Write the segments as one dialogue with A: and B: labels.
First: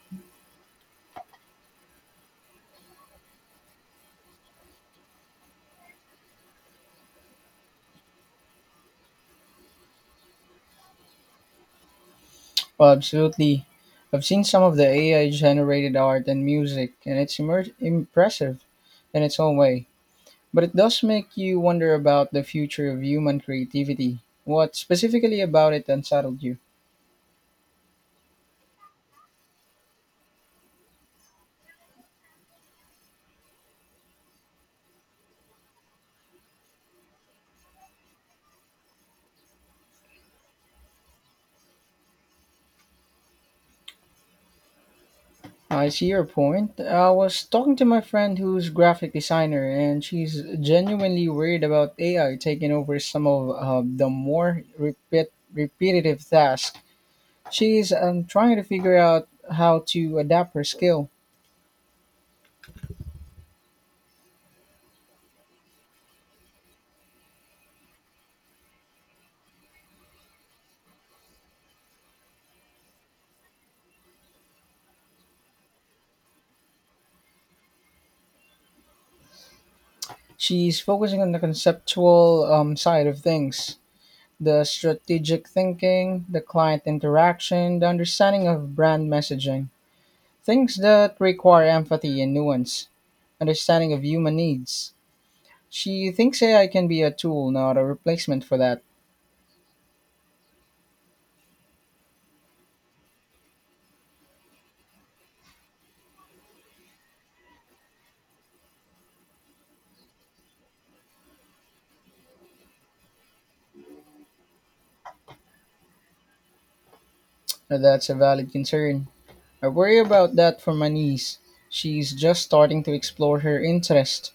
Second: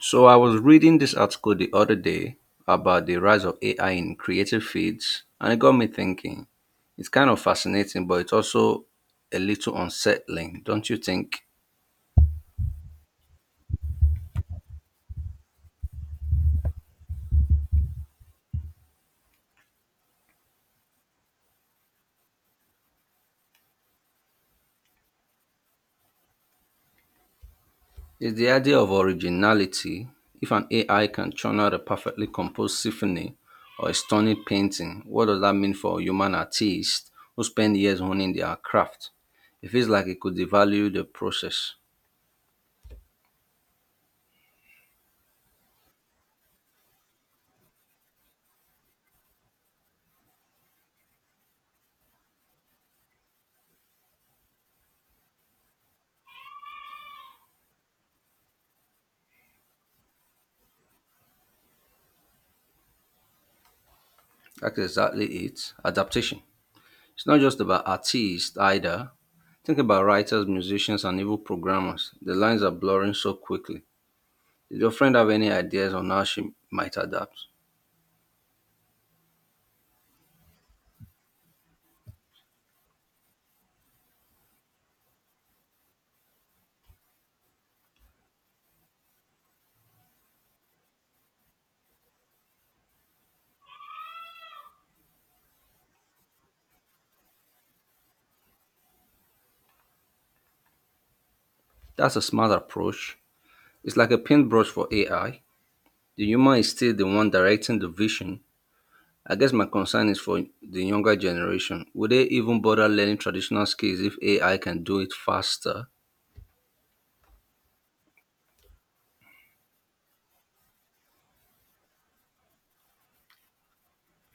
A: So I was reading this article the other day about the rise of AI in creative fields, and it got me thinking. It's kind of fascinating, but it's also a little unsettling, don't you think?
B: Oh, absolutely. I've seen some of the AI generated art and music, and it's impressive in its own way. But it does make you wonder about the future of human creativity. What specifically about it unsettled you?
A: It's the idea of originality. If an AI can churn out a perfectly composed symphony or a stunning painting, what does that mean for a human artist who spend years honing their craft? It feels like it could devalue the process.
B: I see your point. I was talking to my friend who's graphic designer, and she's genuinely worried about AI taking over some of the more repetitive tasks. She's trying to figure out how to adapt her skill.
A: That's exactly it. Adaptation. It's not just about artists either. Think about writers, musicians, and even programmers. The lines are blurring so quickly. Did your friend have any ideas on how she might adapt?
B: She's focusing on the conceptual side of things, the strategic thinking, the client interaction, the understanding of brand messaging, things that require empathy and nuance, understanding of human needs. She thinks AI can be a tool, not a replacement for that.
A: That's a smart approach. It's like a paintbrush for AI. The human is still the one directing the vision. I guess my concern is for the younger generation. Would they even bother learning traditional skills if AI can do it faster?
B: Now, that's a valid concern. I worry about that for my niece. She's just starting to explore her interest.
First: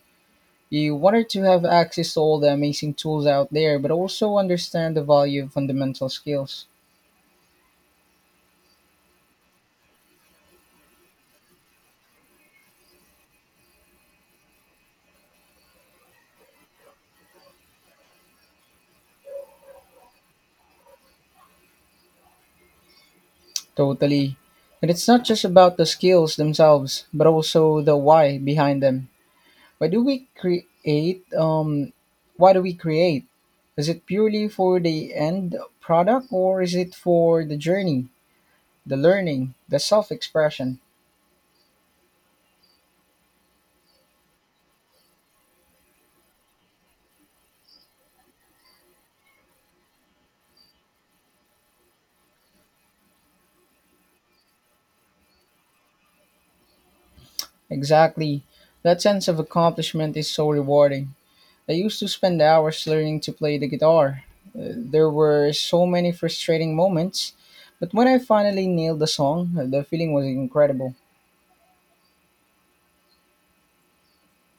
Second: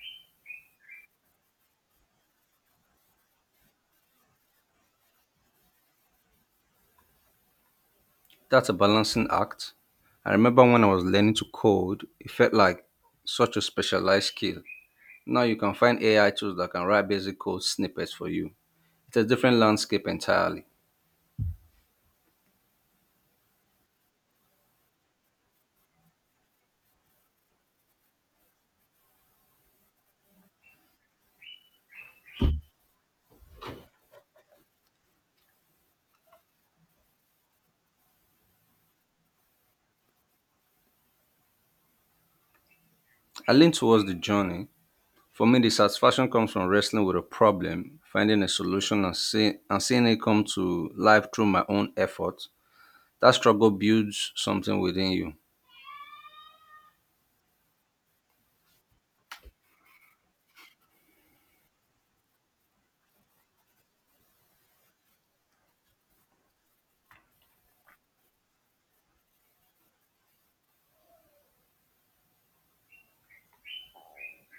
B: You want her to have access to all the amazing tools out there, but also understand the value of fundamental skills.
A: That's a balancing act. I remember when I was learning to code, it felt like such a specialized skill. Now you can find AI tools that can write basic code snippets for you. It's a different landscape entirely.
B: Totally. And it's not just about the skills themselves, but also the why behind them. Why do we create? Why do we create? Is it purely for the end product, or is it for the journey, the learning, the self expression?
A: I lean towards the journey. For me, the satisfaction comes from wrestling with a problem, finding a solution, and seeing it come to life through my own effort. That struggle builds something within you.
B: Exactly. That sense of accomplishment is so rewarding. I used to spend hours learning to play the guitar. There were so many frustrating moments, but when I finally nailed the song, the feeling was incredible.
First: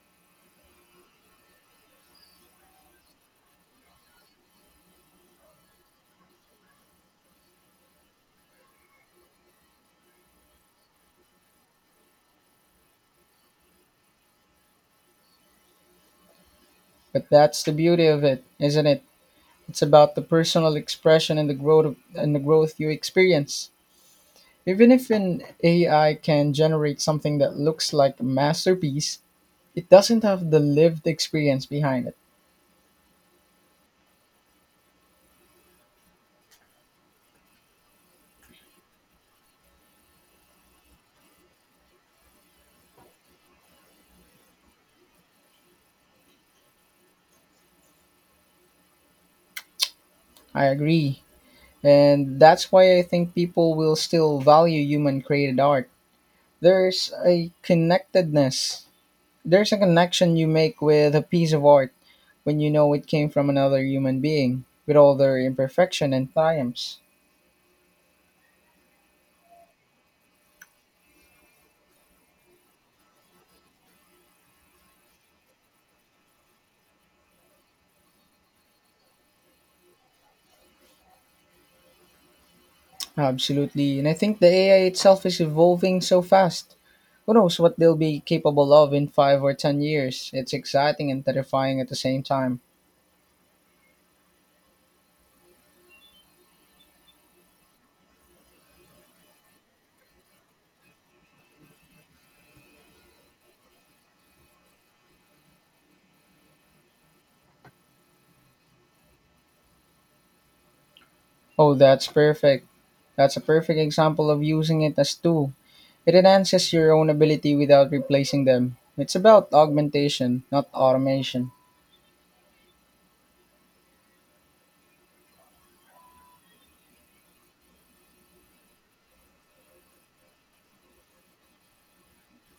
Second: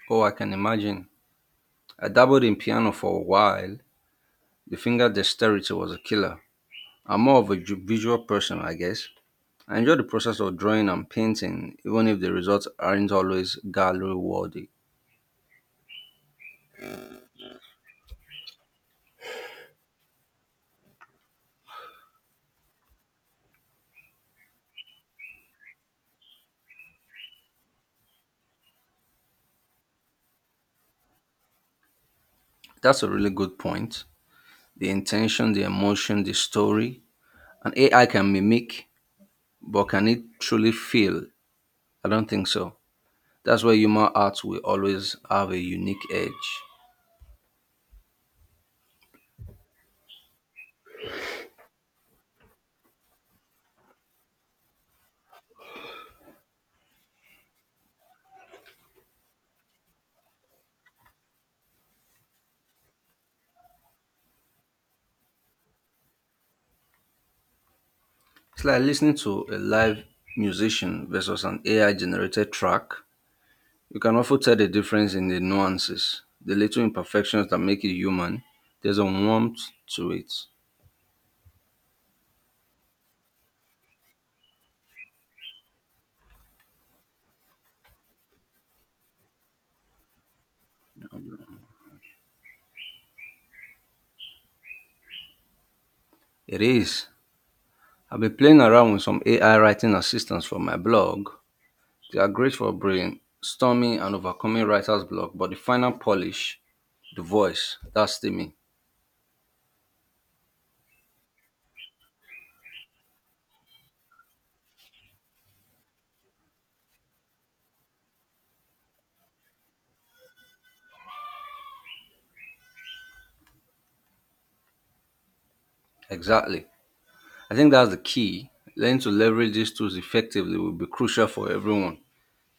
A: Oh, I can imagine. I dabbled in piano for a while. The finger dexterity was a killer. I'm more of a visual person, I guess. I enjoy the process of drawing and painting, even if the results aren't always gallery worthy.
B: But that's the beauty of it, isn't it? It's about the personal expression and and the growth you experience. Even if an AI can generate something that looks like a masterpiece, it doesn't have the lived experience behind it.
A: That's a really good point. The intention, the emotion, the story. An AI can mimic, but can it truly feel? I don't think so. That's why human art will always have a unique edge.
B: I agree. And that's why I think people will still value human created art. There's a connectedness. There's a connection you make with a piece of art when you know it came from another human being, with all their imperfection and triumphs.
A: It's like listening to a live musician versus an AI generated track. You can often tell the difference in the nuances, the little imperfections that make it human. There's a warmth to it.
B: Absolutely. And I think the AI itself is evolving so fast. Who knows what they'll be capable of in 5 or 10 years? It's exciting and terrifying at the same time.
A: It is. I've been playing around with some AI writing assistants for my blog. They are great for brainstorming and overcoming writer's block, but the final polish, the voice, that's the me.
B: Oh, that's perfect. That's a perfect example of using it as tool. It enhances your own ability without replacing them. It's about augmentation, not automation.
A: Exactly. I think that's the key. Learning to leverage these tools effectively will be crucial for everyone.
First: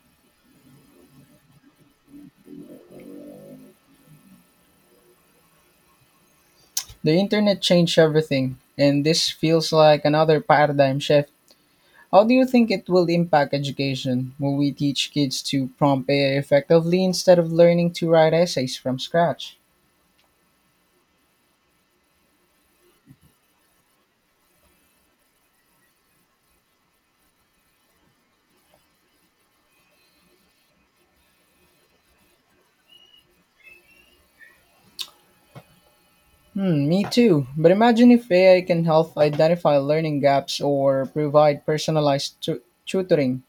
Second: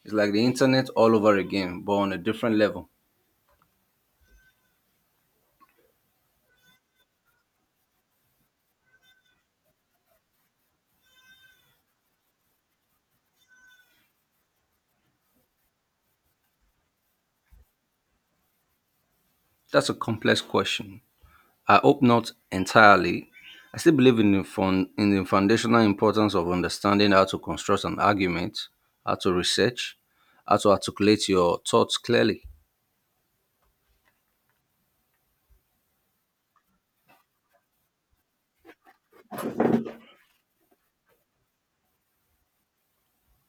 A: It's like the internet all over again, but on a different level.
B: The internet changed everything, and this feels like another paradigm shift. How do you think it will impact education? Will we teach kids to prompt AI effectively instead of learning to write essays from scratch?
A: That's a complex question. I hope not entirely. I still believe in the, fun, in the foundational importance of understanding how to construct an argument, how to research, how to articulate your thoughts clearly.
B: Hmm, me too. But imagine if AI can help identify learning gaps or provide personalized tutoring.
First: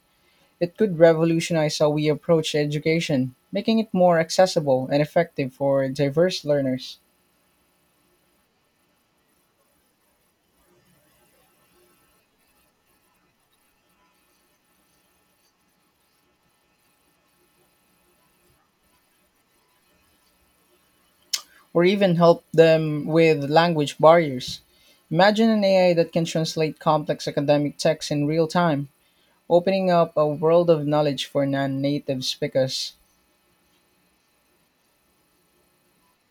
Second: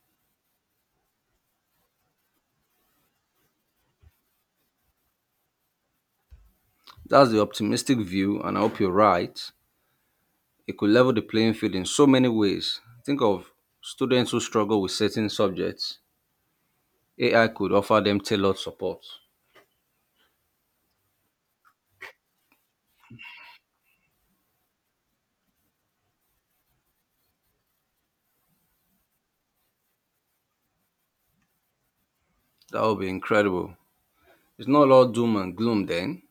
B: It could revolutionize how we approach education, making it more accessible and effective for diverse learners,
A: That's the optimistic view, and I hope you're right. It could level the playing field in so many ways. Think of students who struggle with certain subjects. AI could offer them tailored support.
B: or even help them with language barriers. Imagine an AI that can translate complex academic texts in real time, opening up a world of knowledge for non-native
A: That
B: speakers.
A: would be incredible. It's not all doom and gloom then.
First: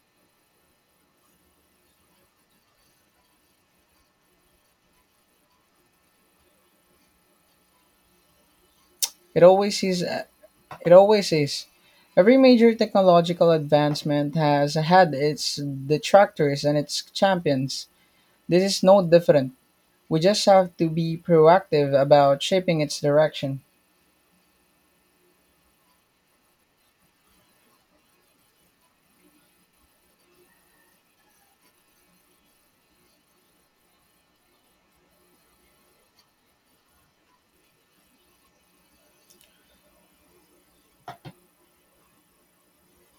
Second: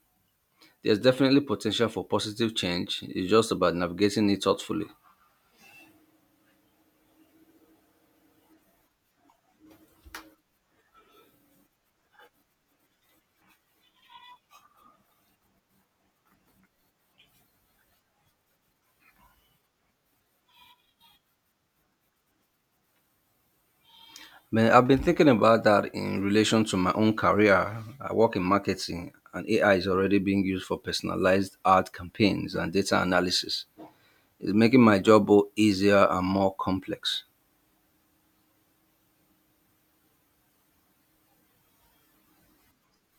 A: There's definitely potential for positive change. It's just about navigating it thoughtfully.
B: It always is. It always is. Every major technological advancement has had its detractors and its champions. This is no different. We just have to be proactive about shaping its direction.
A: Man, I've been thinking about that in relation to my own career. I work in marketing, and AI is already being used for personalized ad campaigns and data analysis. Is making my job both easier and more complex.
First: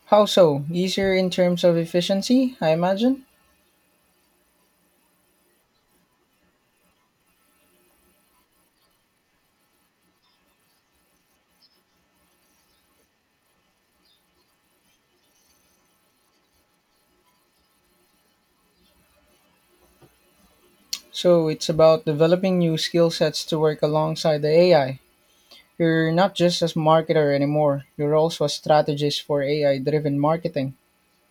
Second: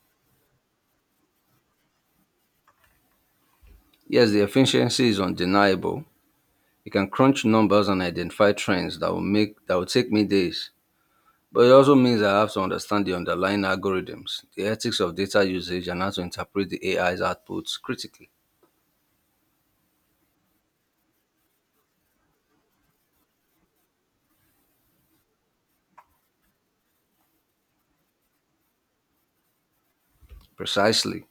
B: How so? Easier in terms of efficiency, I imagine?
A: Yes, the efficiency is undeniable. You can crunch numbers and identify trends that will take me days. But it also means I have to understand the underlying algorithms, the ethics of data usage, and how to interpret the AI's outputs critically.
B: So it's about developing new skill sets to work alongside the AI. You're not just a marketer anymore, you're also a strategist for AI driven marketing.
A: Precisely.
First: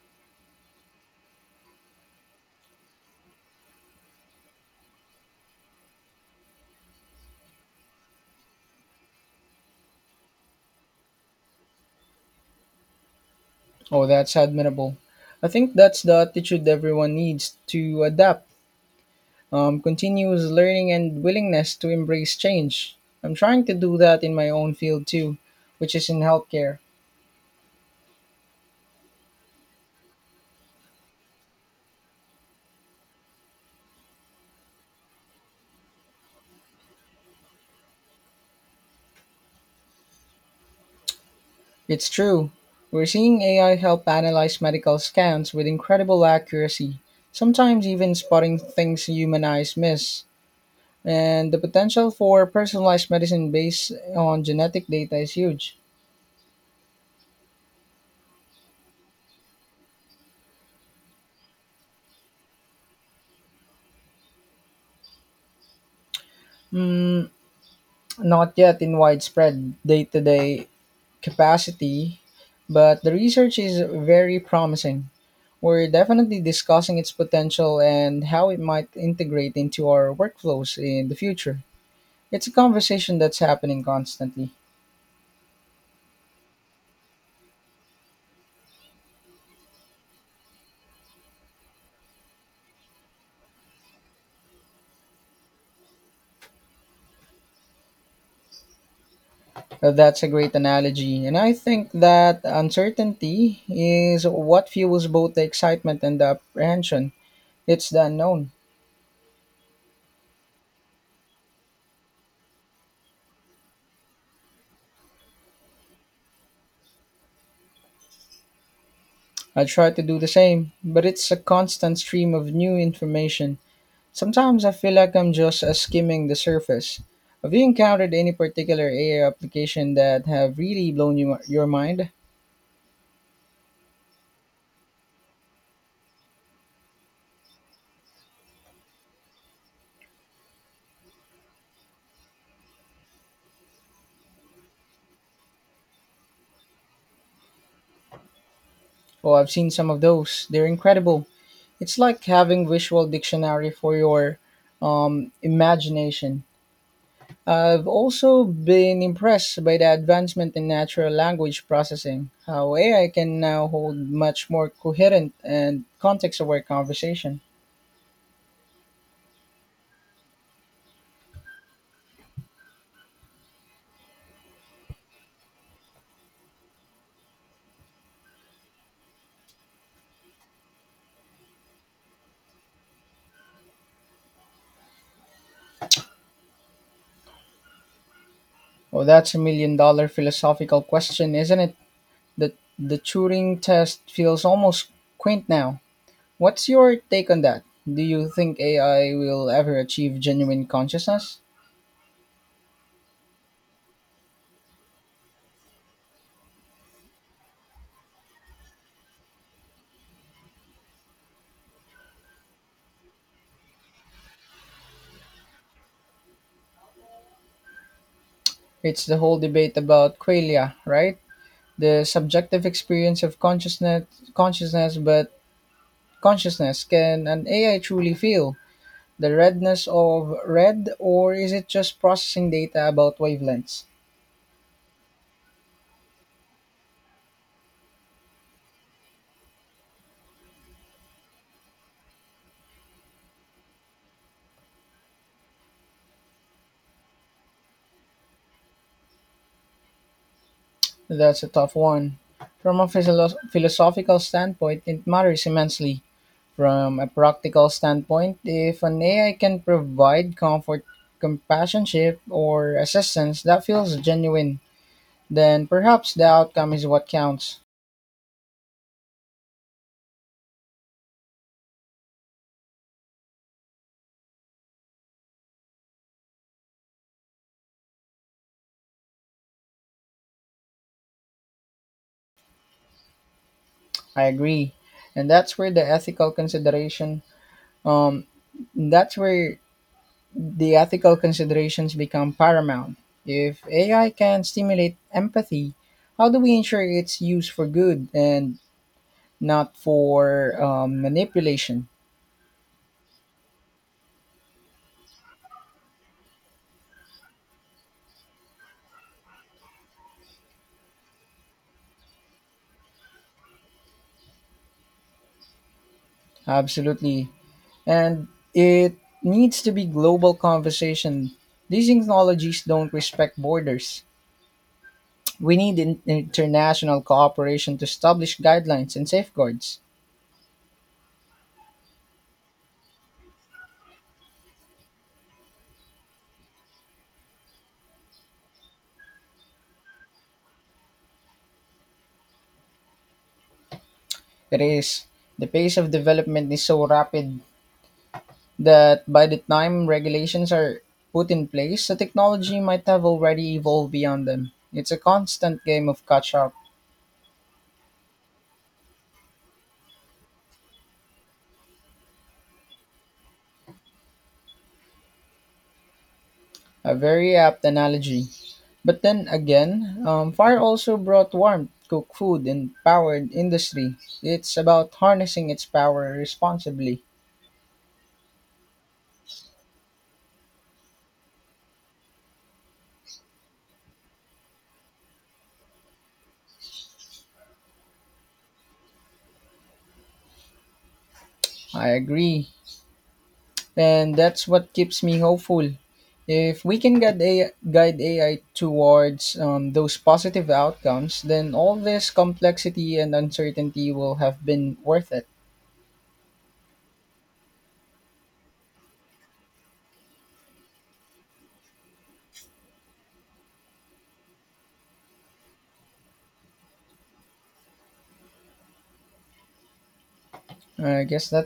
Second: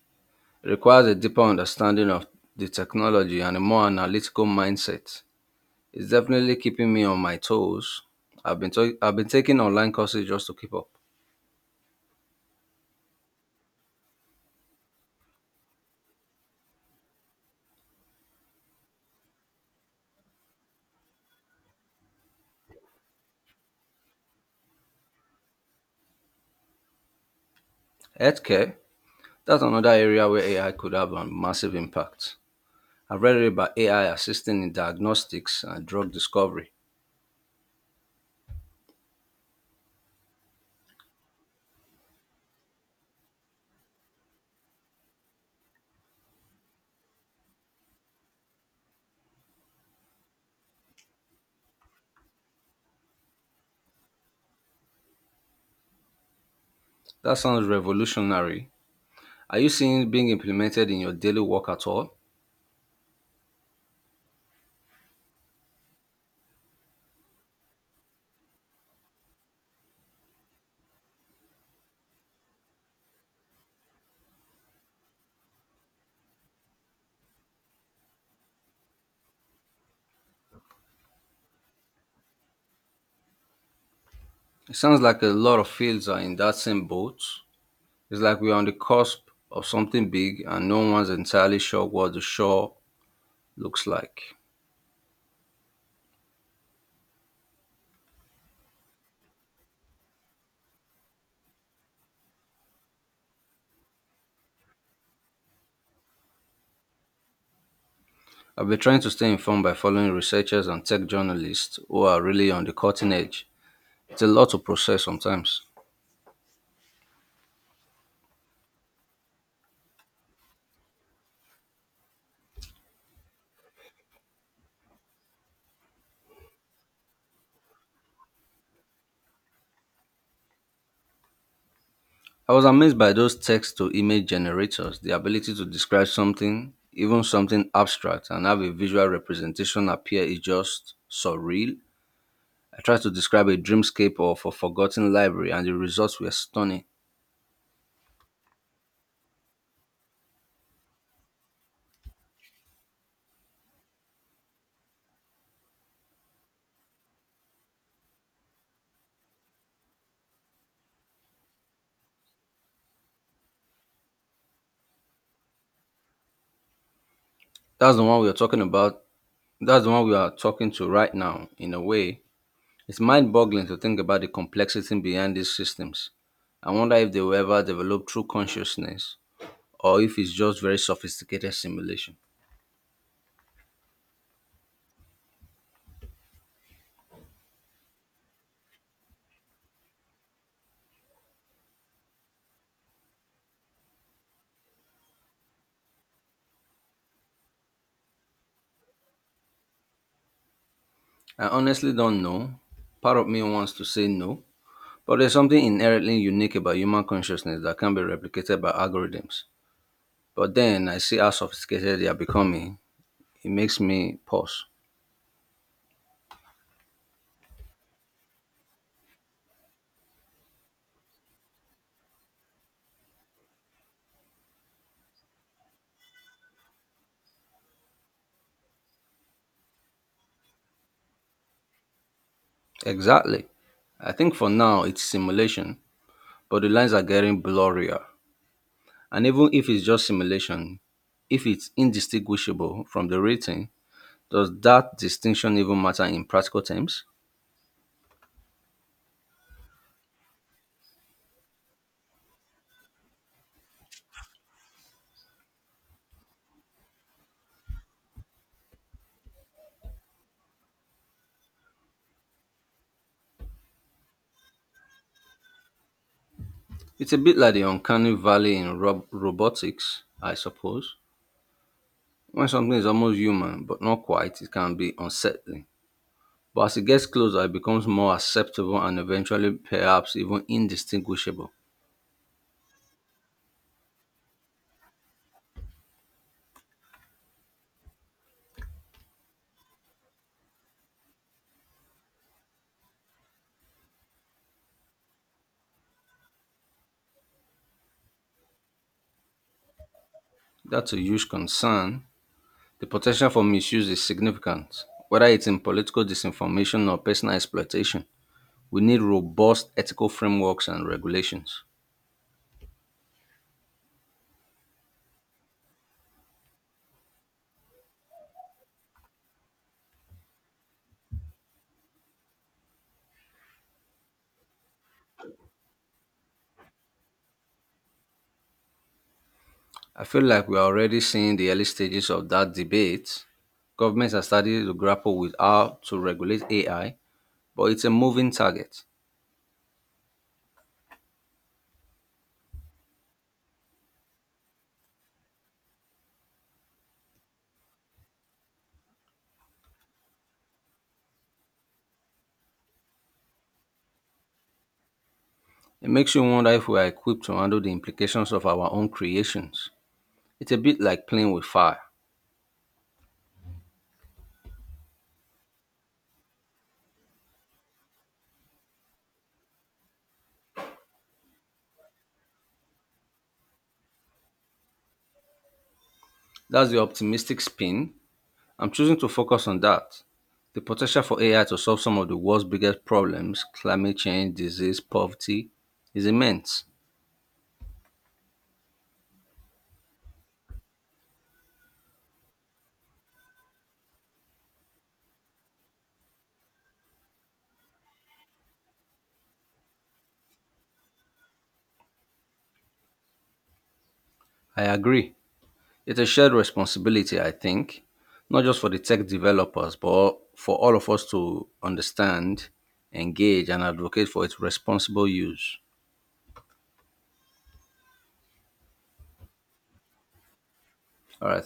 A: It requires a deeper understanding of the technology and a more analytical mindset. It's definitely keeping me on my toes. I've been taking online courses just to keep up.
B: Oh, that's admirable. I think that's the attitude everyone needs to adapt: continuous learning, and willingness to embrace change. I'm trying to do that in my own field too, which is in healthcare.
A: Healthcare. That's another area where AI could have a massive impact. I've read about AI assisting in diagnostics and drug discovery.
B: It's true. We're seeing AI help analyze medical scans with incredible accuracy, sometimes even spotting things human eyes miss. And the potential for personalized medicine based on genetic data is huge.
A: That sounds revolutionary. Are you seeing it being implemented in your daily work at all?
B: Mm, not yet in widespread day to day capacity, but the research is very promising. We're definitely discussing its potential and how it might integrate into our workflows in the future. It's a conversation that's happening constantly.
A: It sounds like a lot of fields are in that same boat. It's like we're on the cusp of something big and no one's entirely sure what the shore looks like.
B: That's a great analogy. And I think that uncertainty is what fuels both the excitement and the apprehension. It's the unknown.
A: I've been trying to stay informed by following researchers and tech journalists who are really on the cutting edge. It's a lot to process sometimes.
B: I try to do the same, but it's a constant stream of new information. Sometimes I feel like I'm just skimming the surface. Have you encountered any particular AI application that have really your mind?
A: I was amazed by those text to image generators, the ability to describe something, even something abstract, and have a visual representation appear is just surreal. I tried to describe a dreamscape of a forgotten library, and the results were stunning.
B: Oh, I've seen some of those. They're incredible. It's like having visual dictionary for your imagination. I've also been impressed by the advancement in natural language processing, how AI can now hold much more coherent and context aware conversation.
A: That's the one we are talking about. That's the one we are talking to right now, in a way. It's mind boggling to think about the complexity behind these systems. I wonder if they will ever develop true consciousness, or if it's just very sophisticated simulation.
B: Oh, that's a million dollar philosophical question, isn't it? The the Turing test feels almost quaint now. What's your take on that? Do you think AI will ever achieve genuine consciousness?
A: I honestly don't know. Part of me wants to say no, but there's something inherently unique about human consciousness that can be replicated by algorithms. But then I see how sophisticated they are becoming. It makes me pause.
B: It's the whole debate about qualia, right? The subjective experience of consciousness consciousness but consciousness can an AI truly feel the redness of red, or is it just processing data about
A: Exactly.
B: wavelengths?
A: I think for now it's simulation, but the lines are getting blurrier. And even if it's just simulation, if it's indistinguishable from the rating, does that distinction even matter in practical terms?
B: That's a tough one. From a philosophical standpoint, it matters immensely. From a practical standpoint, if an AI can provide comfort, companionship, or assistance that feels genuine, then perhaps the outcome is what
A: It's a bit like
B: counts.
A: the uncanny valley in robotics, I suppose. When something is almost human but not quite, it can be unsettling. But as it gets closer, it becomes more acceptable and eventually perhaps even indistinguishable.
B: I agree. And that's where the ethical consideration um that's where the ethical considerations become paramount. If AI can stimulate empathy, how do we ensure it's used for good and not for
A: That's a huge
B: manipulation?
A: concern. The potential for misuse is significant, whether it's in political disinformation or personal exploitation. We need robust ethical frameworks and regulations.
B: Absolutely. And it needs to be global conversation. These technologies don't respect borders. We need international cooperation to establish guidelines and safeguards.
A: I feel like we're already seeing the early stages of that debate. Governments are starting to grapple with how to regulate AI, but it's a moving target.
B: It is. The pace of development is so rapid that by the time regulations are put in place, the technology might have already evolved beyond them. It's a constant game
A: It
B: of
A: makes you
B: catch
A: wonder
B: up.
A: if we are equipped to handle the implications of our own creations. It's a bit like playing with fire.
B: A very apt analogy. But then again, fire also brought warmth, cooked food, and powered industry. It's about harnessing its power
A: That's the
B: responsibly.
A: optimistic spin. I'm choosing to focus on that. The potential for AI to solve some of the world's biggest problems climate change, disease, poverty is immense.
B: I agree. And that's what keeps me hopeful. If we can guide AI towards those positive outcomes, then all this complexity and uncertainty will have
A: I
B: been worth
A: agree.
B: it.
A: It's a shared responsibility, I think, not just for the tech developers, but for all of us to understand, engage, and advocate for its responsible use.
B: I
A: All
B: guess
A: right.
B: that's